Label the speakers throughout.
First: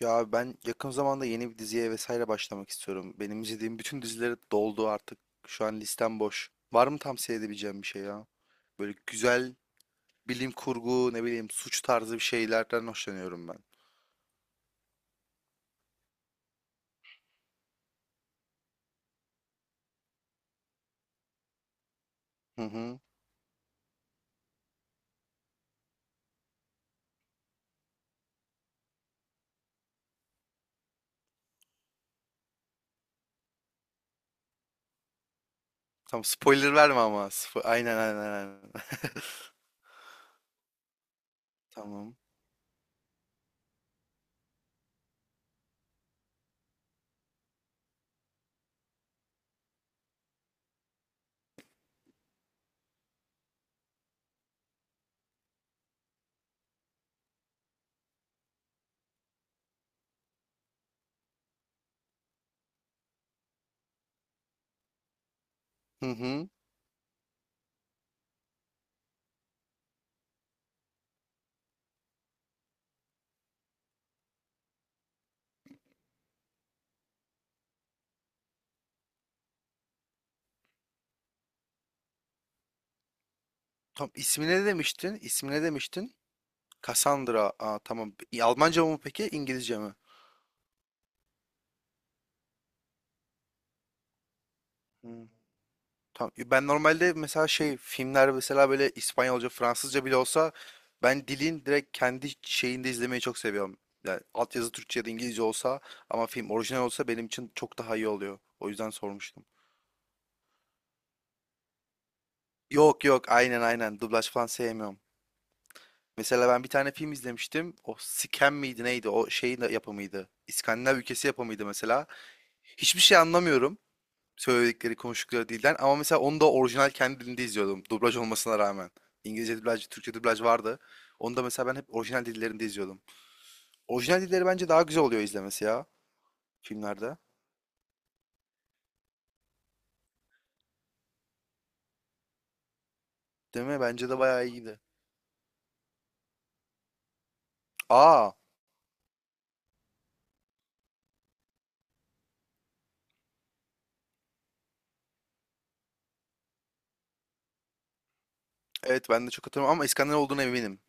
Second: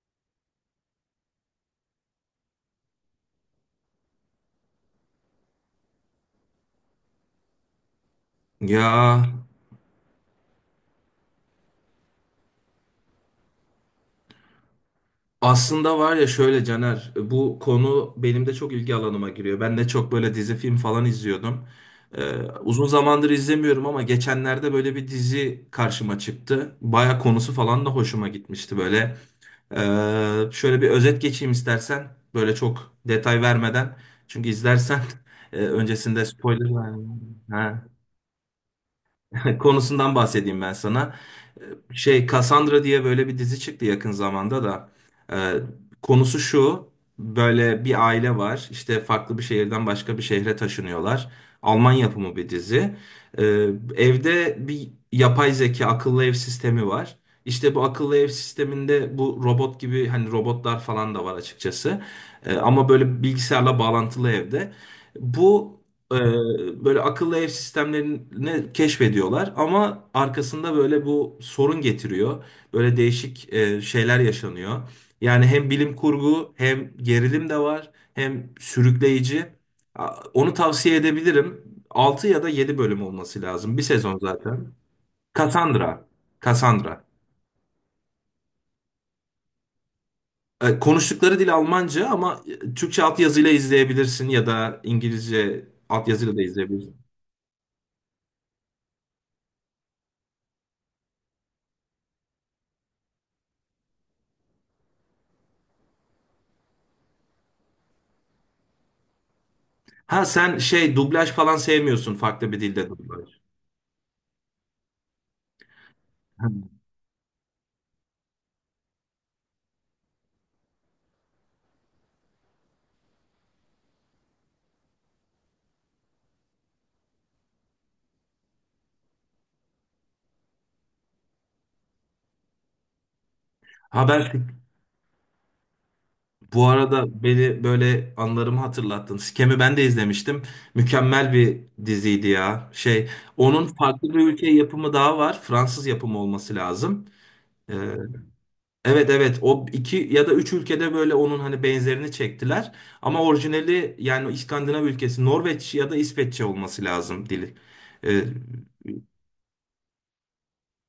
Speaker 1: Ya ben yakın zamanda yeni bir diziye vesaire başlamak istiyorum. Benim izlediğim bütün dizileri doldu artık. Şu an listem boş. Var mı tavsiye edebileceğim bir şey ya?
Speaker 2: Ya
Speaker 1: Böyle güzel bilim kurgu, ne bileyim suç tarzı bir şeylerden hoşlanıyorum ben.
Speaker 2: aslında var ya şöyle Caner, bu konu benim de çok ilgi alanıma giriyor. Ben de çok böyle dizi film falan izliyordum. Ee,
Speaker 1: Hı
Speaker 2: Uzun
Speaker 1: hı.
Speaker 2: zamandır izlemiyorum ama geçenlerde böyle bir dizi karşıma çıktı. Baya konusu falan da hoşuma gitmişti böyle. Şöyle bir özet geçeyim istersen. Böyle çok detay vermeden. Çünkü izlersen öncesinde
Speaker 1: Tamam spoiler
Speaker 2: spoiler
Speaker 1: verme ama.
Speaker 2: vermem.
Speaker 1: Aynen, aynen, aynen.
Speaker 2: Konusundan bahsedeyim ben sana.
Speaker 1: Tamam.
Speaker 2: Şey Cassandra diye böyle bir dizi çıktı yakın zamanda da. Ee, Konusu şu. Böyle bir aile var. İşte farklı bir şehirden başka bir şehre taşınıyorlar. Alman yapımı bir dizi. Ee, Evde bir yapay zeka akıllı ev sistemi var. İşte bu akıllı ev sisteminde bu robot gibi hani robotlar falan da var açıkçası. Ama böyle bilgisayarla bağlantılı evde. Bu
Speaker 1: Hı hı.
Speaker 2: böyle akıllı ev sistemlerini keşfediyorlar ama arkasında böyle bu sorun getiriyor. Böyle değişik şeyler yaşanıyor. Yani hem bilim kurgu hem gerilim de var hem sürükleyici. Onu tavsiye edebilirim. 6 ya da 7 bölüm olması lazım. Bir
Speaker 1: Tam
Speaker 2: sezon
Speaker 1: ismi ne
Speaker 2: zaten.
Speaker 1: demiştin? İsmi ne
Speaker 2: Cassandra.
Speaker 1: demiştin?
Speaker 2: Cassandra.
Speaker 1: Cassandra. Aa, tamam. Almanca mı peki? İngilizce mi?
Speaker 2: Konuştukları dil Almanca ama Türkçe altyazıyla izleyebilirsin ya da
Speaker 1: Hı.
Speaker 2: İngilizce
Speaker 1: Tam,
Speaker 2: altyazıyla da
Speaker 1: ben
Speaker 2: izleyebilirsin.
Speaker 1: normalde mesela şey filmler mesela böyle İspanyolca, Fransızca bile olsa ben dilin direkt kendi şeyinde izlemeyi çok seviyorum. Yani altyazı Türkçe ya da İngilizce olsa ama film orijinal olsa benim için çok daha iyi oluyor. O yüzden sormuştum.
Speaker 2: Ha sen şey dublaj falan sevmiyorsun, farklı bir dilde
Speaker 1: Yok yok,
Speaker 2: dublaj.
Speaker 1: aynen aynen, dublaj falan sevmiyorum. Mesela ben bir tane film izlemiştim. O Scam miydi neydi? O şeyin de yapımıydı. İskandinav ülkesi yapımıydı mesela. Hiçbir şey anlamıyorum. Söyledikleri, konuştukları dilden ama mesela onu da orijinal kendi dilinde izliyordum dublaj olmasına rağmen. İngilizce dublaj, Türkçe dublaj vardı. Onu da mesela ben hep orijinal dillerinde izliyordum.
Speaker 2: Ha
Speaker 1: Orijinal dilleri
Speaker 2: ben
Speaker 1: bence daha güzel oluyor izlemesi ya
Speaker 2: bu
Speaker 1: filmlerde.
Speaker 2: arada beni böyle anılarımı hatırlattın. Scam'i ben de izlemiştim. Mükemmel bir diziydi ya. Şey onun
Speaker 1: Değil mi?
Speaker 2: farklı
Speaker 1: Bence de
Speaker 2: bir ülke
Speaker 1: bayağı iyiydi.
Speaker 2: yapımı daha var. Fransız yapımı olması lazım. Ee,
Speaker 1: Aa,
Speaker 2: evet, evet o iki ya da üç ülkede böyle onun hani benzerini çektiler. Ama orijinali yani İskandinav ülkesi Norveç ya da İsveççe olması lazım dili. Ee,
Speaker 1: evet ben de çok hatırlamam ama İskandinav olduğuna eminim.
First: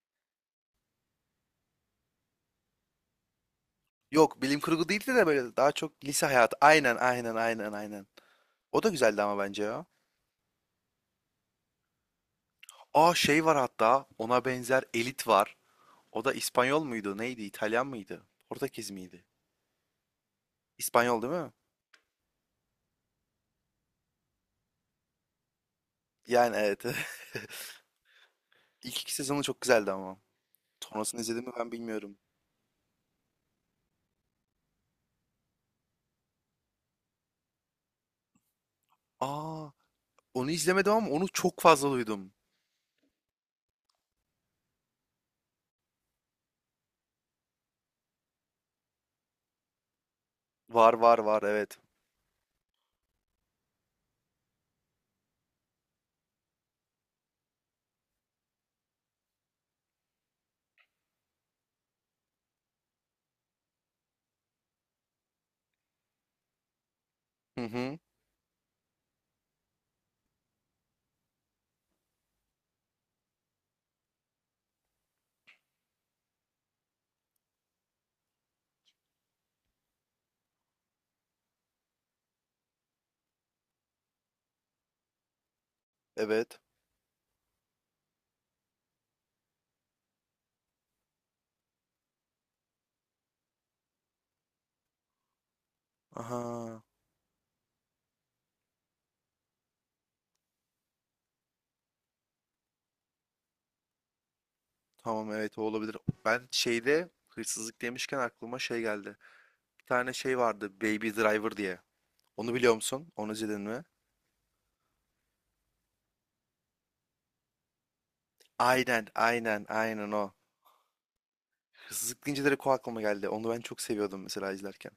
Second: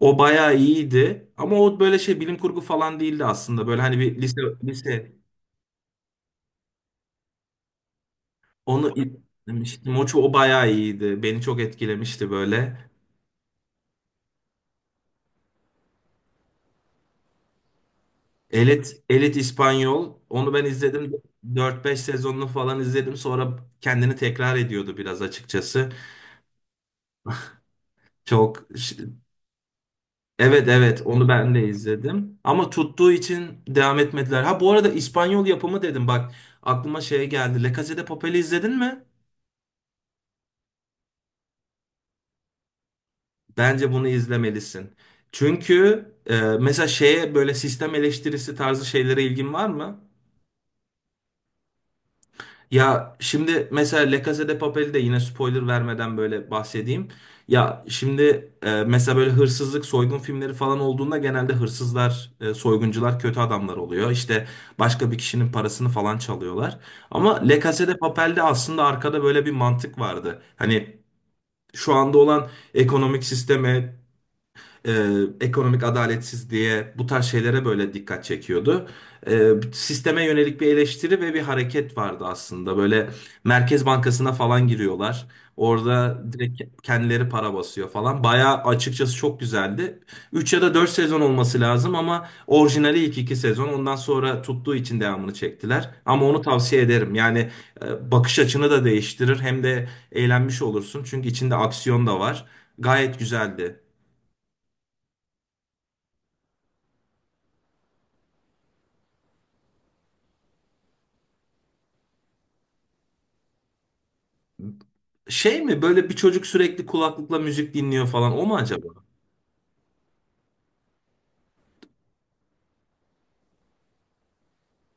Speaker 2: O bayağı iyiydi ama o böyle şey bilim kurgu falan değildi aslında. Böyle hani bir lise
Speaker 1: Yok, bilim kurgu
Speaker 2: lise
Speaker 1: değildi de böyle daha çok lise hayatı. Aynen, aynen, aynen, aynen. O da
Speaker 2: onu
Speaker 1: güzeldi ama bence ya.
Speaker 2: demiştim. O, o bayağı iyiydi. Beni çok etkilemişti böyle.
Speaker 1: Aa, şey var hatta ona benzer Elit var. O da İspanyol muydu? Neydi? İtalyan mıydı? Portekiz
Speaker 2: Elit
Speaker 1: miydi?
Speaker 2: Elit İspanyol, onu ben izledim.
Speaker 1: İspanyol değil mi?
Speaker 2: Dört beş sezonunu falan izledim. Sonra kendini tekrar ediyordu biraz açıkçası.
Speaker 1: Yani evet.
Speaker 2: Çok ş-
Speaker 1: İlk iki sezonu çok güzeldi ama.
Speaker 2: evet, evet
Speaker 1: Sonrasını
Speaker 2: onu
Speaker 1: izledim mi
Speaker 2: ben de
Speaker 1: ben bilmiyorum.
Speaker 2: izledim. Ama tuttuğu için devam etmediler. Ha bu arada İspanyol yapımı dedim bak, aklıma şey geldi. La Casa de Papel'i izledin mi?
Speaker 1: Aa, onu izlemedim ama onu çok fazla duydum.
Speaker 2: Bence bunu izlemelisin. Çünkü mesela şeye böyle sistem eleştirisi tarzı şeylere ilgin var mı?
Speaker 1: Var var var, evet.
Speaker 2: Ya şimdi mesela La Casa de Papel'i de yine spoiler vermeden böyle bahsedeyim. Ya şimdi mesela böyle hırsızlık, soygun filmleri falan olduğunda genelde hırsızlar, soyguncular kötü adamlar oluyor. İşte başka bir kişinin parasını falan çalıyorlar. Ama La
Speaker 1: Hı
Speaker 2: Casa de
Speaker 1: hı.
Speaker 2: Papel'de aslında arkada böyle bir mantık vardı. Hani şu anda olan ekonomik sisteme, e, ekonomik adaletsizliğe, bu tarz şeylere böyle dikkat çekiyordu. Sisteme yönelik bir eleştiri ve bir hareket vardı aslında. Böyle Merkez Bankası'na falan giriyorlar. Orada
Speaker 1: Evet.
Speaker 2: direkt kendileri para basıyor falan. Bayağı açıkçası çok güzeldi. 3 ya da 4 sezon olması lazım ama orijinali ilk 2 sezon. Ondan sonra tuttuğu için devamını çektiler. Ama onu tavsiye
Speaker 1: Aha.
Speaker 2: ederim. Yani bakış açını da değiştirir, hem de eğlenmiş olursun. Çünkü içinde aksiyon da var. Gayet güzeldi.
Speaker 1: Tamam, evet, o olabilir. Ben şeyde hırsızlık demişken aklıma şey geldi. Bir tane şey vardı Baby Driver diye. Onu biliyor musun? Onu izledin mi?
Speaker 2: Şey mi, böyle bir çocuk sürekli kulaklıkla müzik dinliyor falan, o mu acaba?
Speaker 1: Aynen, aynen, aynen o. Hırsızlık deyince direkt o aklıma geldi. Onu ben çok seviyordum mesela izlerken.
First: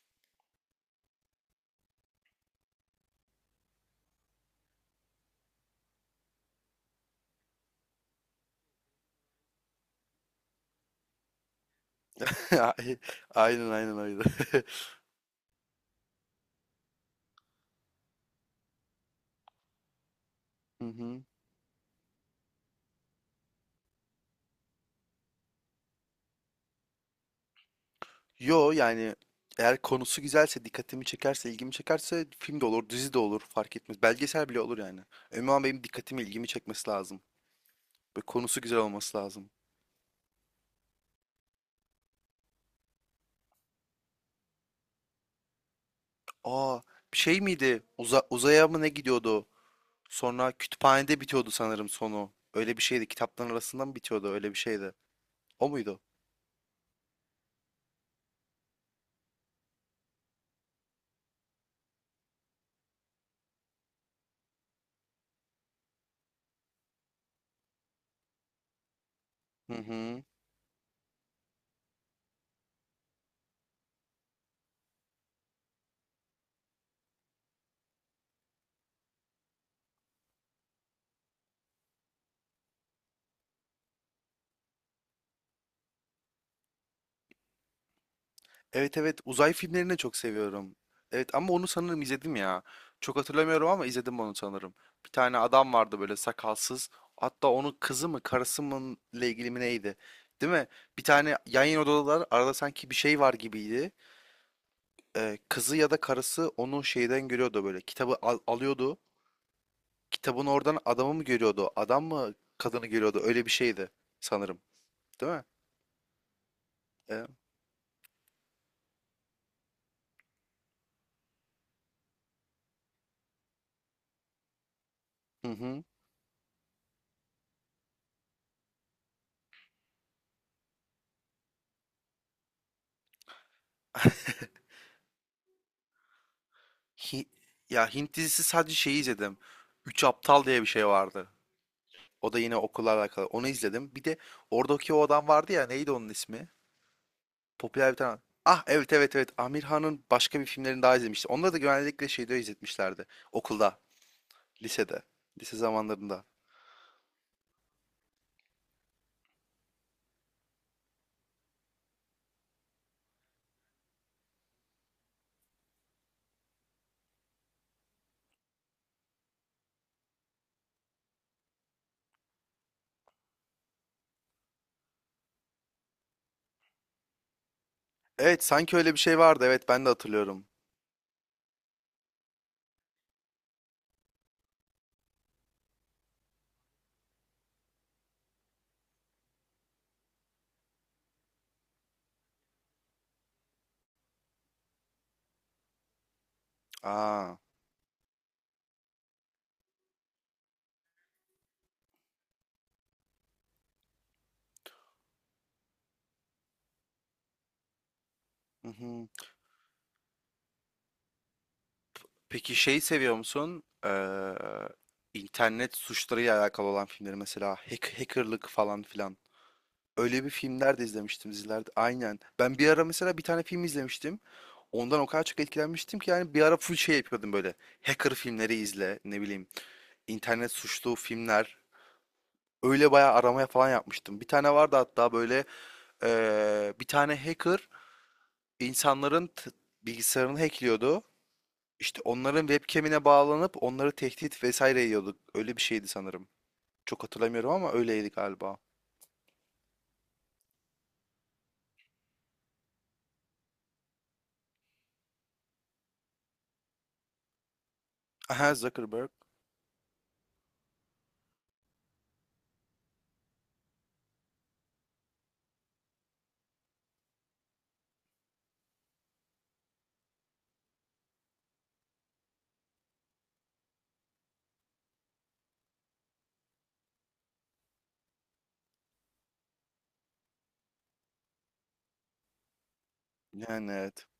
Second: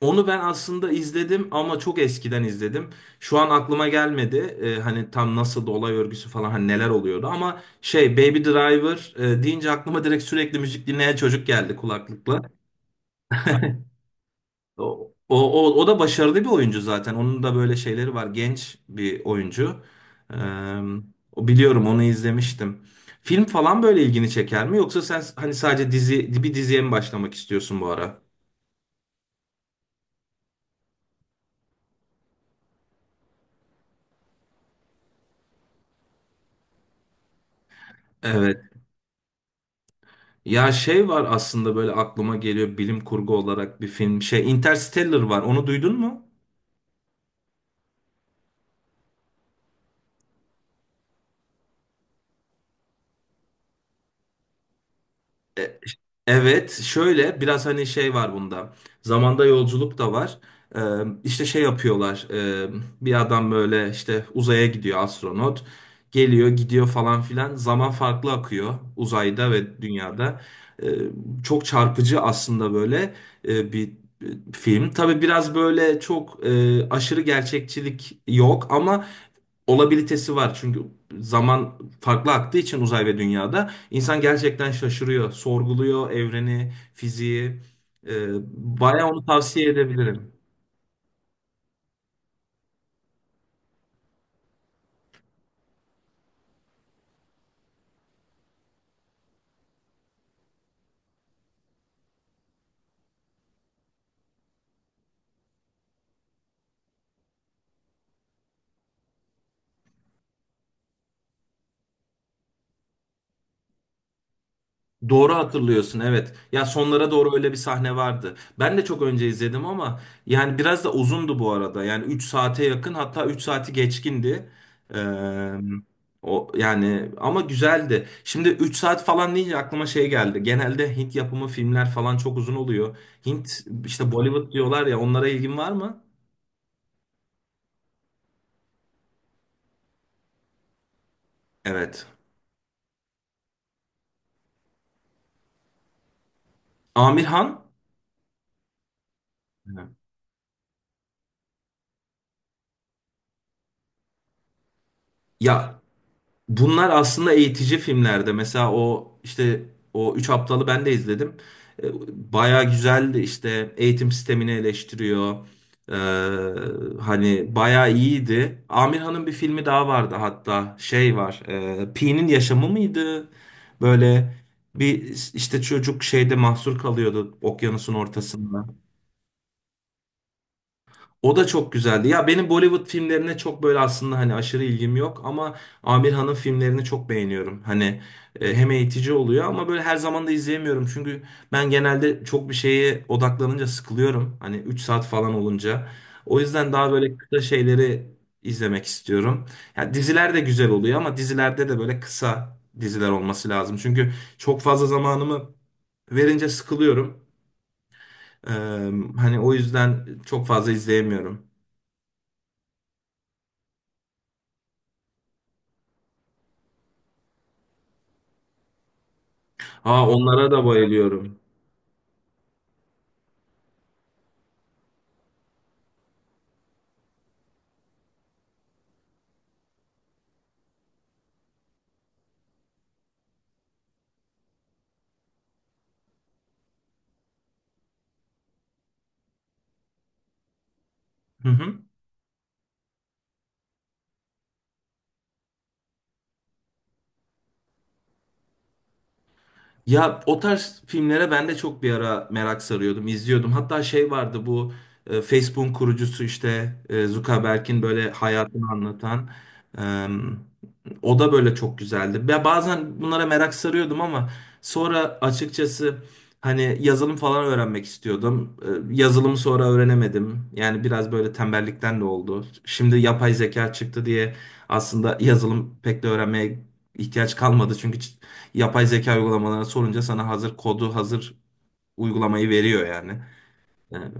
Speaker 2: Onu ben aslında izledim ama çok eskiden izledim. Şu an aklıma gelmedi. Hani tam nasıl da olay örgüsü falan, hani neler oluyordu, ama şey Baby Driver deyince aklıma direkt sürekli müzik dinleyen çocuk geldi kulaklıkla.
Speaker 1: Aynen aynen öyle.
Speaker 2: O, o da başarılı bir oyuncu zaten. Onun da böyle şeyleri var. Genç bir oyuncu. Ee,
Speaker 1: Hı hı.
Speaker 2: O, biliyorum, onu izlemiştim. Film falan böyle ilgini çeker mi? Yoksa sen hani sadece dizi, bir diziye mi başlamak istiyorsun bu ara?
Speaker 1: Yo yani eğer konusu güzelse, dikkatimi çekerse, ilgimi çekerse film de olur, dizi de olur, fark etmez. Belgesel bile olur yani. Önemli olan benim dikkatimi, ilgimi çekmesi lazım. Ve konusu
Speaker 2: Evet.
Speaker 1: güzel olması lazım.
Speaker 2: Ya şey var aslında böyle aklıma geliyor, bilim kurgu olarak bir film. Şey Interstellar var. Onu duydun mu?
Speaker 1: Aa, bir şey miydi? Uzaya mı ne gidiyordu? Sonra kütüphanede bitiyordu sanırım sonu. Öyle bir şeydi. Kitapların arasında mı bitiyordu? Öyle bir şeydi. O muydu?
Speaker 2: Evet, şöyle biraz hani şey var bunda. Zamanda yolculuk da var. Ee, işte şey yapıyorlar. Bir adam böyle işte uzaya gidiyor, astronot. Geliyor, gidiyor falan filan. Zaman farklı akıyor uzayda
Speaker 1: Hı
Speaker 2: ve
Speaker 1: hı.
Speaker 2: dünyada. Ee, Çok çarpıcı aslında böyle bir film. Tabii biraz böyle çok aşırı gerçekçilik yok ama olabilitesi var. Çünkü zaman farklı aktığı için uzay ve dünyada. İnsan gerçekten şaşırıyor, sorguluyor evreni, fiziği. Ee,
Speaker 1: Evet
Speaker 2: Bayağı
Speaker 1: evet.
Speaker 2: onu
Speaker 1: Uzay
Speaker 2: tavsiye
Speaker 1: filmlerini de çok
Speaker 2: edebilirim.
Speaker 1: seviyorum. Evet ama onu sanırım izledim ya. Çok hatırlamıyorum ama izledim onu sanırım. Bir tane adam vardı böyle sakalsız. Hatta onun kızı mı karısı mı ile ilgili mi neydi? Değil mi? Bir tane yan yana odalar arada sanki bir şey var gibiydi. Kızı ya da karısı onu şeyden görüyordu böyle. Alıyordu. Kitabın oradan adamı mı görüyordu? Adam mı kadını görüyordu? Öyle bir şeydi sanırım. Değil
Speaker 2: Doğru
Speaker 1: mi?
Speaker 2: hatırlıyorsun, evet. Ya sonlara
Speaker 1: E,
Speaker 2: doğru öyle bir sahne vardı. Ben de çok önce izledim ama yani biraz da uzundu bu arada. Yani 3 saate yakın, hatta 3 saati geçkindi.
Speaker 1: hı
Speaker 2: Ee,
Speaker 1: hı.
Speaker 2: O, yani, ama güzeldi. Şimdi 3 saat falan deyince aklıma şey geldi. Genelde Hint yapımı filmler falan çok uzun oluyor. Hint işte Bollywood diyorlar ya, onlara ilgin var mı?
Speaker 1: Hi- ya Hint dizisi sadece şeyi izledim. Üç Aptal diye bir şey vardı.
Speaker 2: Evet.
Speaker 1: O da yine okulla alakalı. Onu izledim. Bir de oradaki o adam vardı ya, neydi onun ismi?
Speaker 2: Amir Han?
Speaker 1: Popüler bir tane. Ah, evet evet evet. Amir Han'ın başka bir filmlerini daha izlemiştim. Onları da genellikle şeyde izletmişlerdi. Okulda, lisede, lise
Speaker 2: Ya
Speaker 1: zamanlarında.
Speaker 2: bunlar aslında eğitici filmlerde. Mesela o işte o Üç Aptalı ben de izledim. Baya güzeldi, işte eğitim sistemini eleştiriyor. E, Hani baya iyiydi. Amirhan'ın bir filmi daha vardı hatta, şey var. Pi'nin yaşamı mıydı? Böyle bir işte çocuk şeyde mahsur kalıyordu okyanusun
Speaker 1: Evet, sanki
Speaker 2: ortasında.
Speaker 1: öyle bir şey vardı. Evet ben de hatırlıyorum.
Speaker 2: O da çok güzeldi. Ya benim Bollywood filmlerine çok böyle aslında hani aşırı ilgim yok ama Amir Han'ın filmlerini çok beğeniyorum. Hani hem eğitici oluyor ama böyle her zaman da izleyemiyorum. Çünkü ben genelde çok bir şeye odaklanınca sıkılıyorum. Hani 3 saat falan olunca. O yüzden daha böyle
Speaker 1: Aa.
Speaker 2: kısa şeyleri izlemek istiyorum. Ya diziler de güzel oluyor ama dizilerde de böyle kısa diziler olması lazım. Çünkü çok fazla zamanımı verince sıkılıyorum. Ee,
Speaker 1: Hı hı.
Speaker 2: Hani o yüzden çok fazla izleyemiyorum.
Speaker 1: Peki şey seviyor musun? İnternet suçlarıyla alakalı olan filmleri mesela hack, hackerlık falan filan.
Speaker 2: Aa,
Speaker 1: Öyle bir
Speaker 2: onlara da
Speaker 1: filmler de izlemiştim
Speaker 2: bayılıyorum.
Speaker 1: dizilerde. Aynen. Ben bir ara mesela bir tane film izlemiştim. Ondan o kadar çok etkilenmiştim ki yani bir ara full şey yapıyordum böyle. Hacker filmleri izle, ne bileyim, internet suçlu filmler. Öyle bayağı aramaya falan yapmıştım. Bir tane vardı hatta böyle bir tane hacker insanların bilgisayarını hackliyordu.
Speaker 2: Hı hı.
Speaker 1: İşte onların webcam'ine bağlanıp onları tehdit vesaire yiyorduk. Öyle bir şeydi sanırım. Çok hatırlamıyorum ama öyleydi galiba.
Speaker 2: Ya o tarz filmlere ben de çok bir ara merak sarıyordum, izliyordum. Hatta şey vardı, bu Facebook'un kurucusu işte Zuckerberg'in böyle
Speaker 1: Aha,
Speaker 2: hayatını
Speaker 1: Zuckerberg.
Speaker 2: anlatan. e, O da böyle çok güzeldi. Ben bazen bunlara merak sarıyordum ama sonra açıkçası hani yazılım falan öğrenmek istiyordum. Yazılımı sonra öğrenemedim. Yani biraz böyle tembellikten de oldu. Şimdi yapay zeka çıktı diye aslında yazılım pek de öğrenmeye ihtiyaç kalmadı, çünkü yapay zeka uygulamalarına sorunca sana hazır kodu, hazır uygulamayı veriyor yani.
Speaker 1: Yani evet.
Speaker 2: Yani,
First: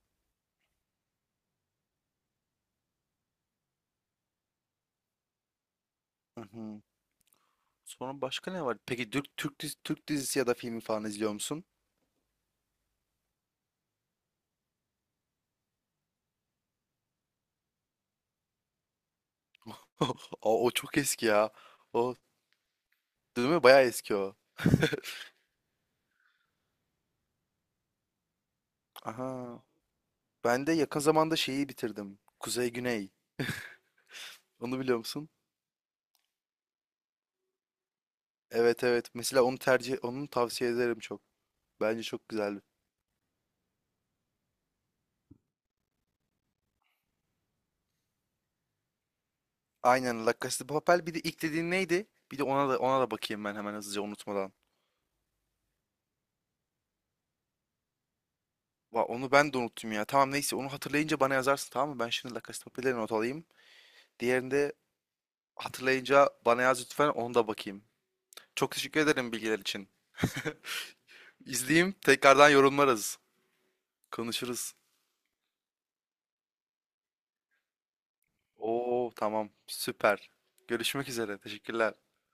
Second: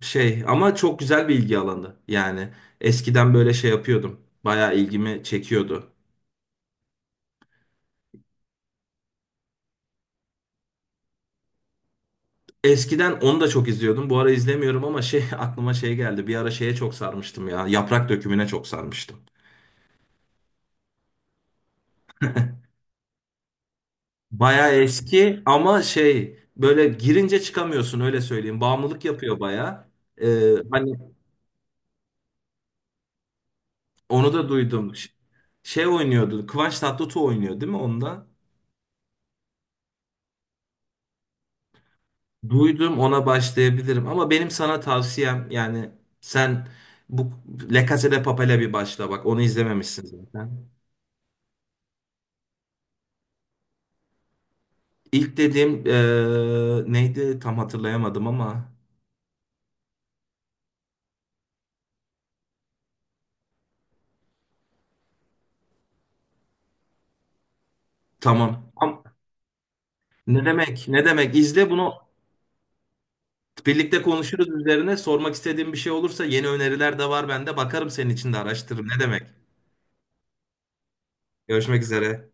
Speaker 2: şey, ama çok güzel bir ilgi alanı. Yani eskiden böyle şey yapıyordum. Bayağı ilgimi çekiyordu.
Speaker 1: Hı hı. Sonra başka ne var? Peki Türk dizisi ya da filmi falan izliyor musun?
Speaker 2: Eskiden onu da çok izliyordum. Bu ara izlemiyorum ama şey, aklıma şey geldi. Bir ara şeye çok sarmıştım ya. Yaprak Dökümü'ne çok sarmıştım.
Speaker 1: O, o çok eski ya. O değil mi? Bayağı eski o.
Speaker 2: Bayağı eski ama şey, böyle girince çıkamıyorsun, öyle söyleyeyim. Bağımlılık yapıyor
Speaker 1: Aha.
Speaker 2: bayağı.
Speaker 1: Ben de
Speaker 2: Hani
Speaker 1: yakın zamanda şeyi bitirdim. Kuzey Güney.
Speaker 2: onu da
Speaker 1: Onu
Speaker 2: duydum.
Speaker 1: biliyor musun?
Speaker 2: Şey oynuyordu. Kıvanç Tatlıtuğ oynuyor değil mi onda?
Speaker 1: Evet evet. Mesela onu tavsiye ederim çok. Bence çok güzel.
Speaker 2: Duydum, ona başlayabilirim. Ama benim sana tavsiyem, yani sen bu La Casa de Papel'e bir başla bak. Onu izlememişsin
Speaker 1: Aynen, La Casa de
Speaker 2: zaten.
Speaker 1: Papel. Bir de ilk dediğin neydi? Bir de ona da bakayım ben hemen hızlıca unutmadan.
Speaker 2: İlk dediğim neydi tam hatırlayamadım ama,
Speaker 1: Va, onu ben de unuttum ya. Tamam neyse onu hatırlayınca bana yazarsın, tamam mı? Ben şimdi La Casa de Papel'e not alayım. Diğerini de hatırlayınca bana yaz lütfen, onu da bakayım. Çok
Speaker 2: tamam.
Speaker 1: teşekkür ederim bilgiler için.
Speaker 2: Ne demek, ne demek. İzle
Speaker 1: İzleyeyim,
Speaker 2: bunu,
Speaker 1: tekrardan yorumlarız.
Speaker 2: birlikte konuşuruz
Speaker 1: Konuşuruz.
Speaker 2: üzerine. Sormak istediğim bir şey olursa, yeni öneriler de var bende. Bakarım, senin için de araştırırım. Ne
Speaker 1: Oo,
Speaker 2: demek?
Speaker 1: tamam, süper. Görüşmek üzere.
Speaker 2: Görüşmek
Speaker 1: Teşekkürler.
Speaker 2: üzere.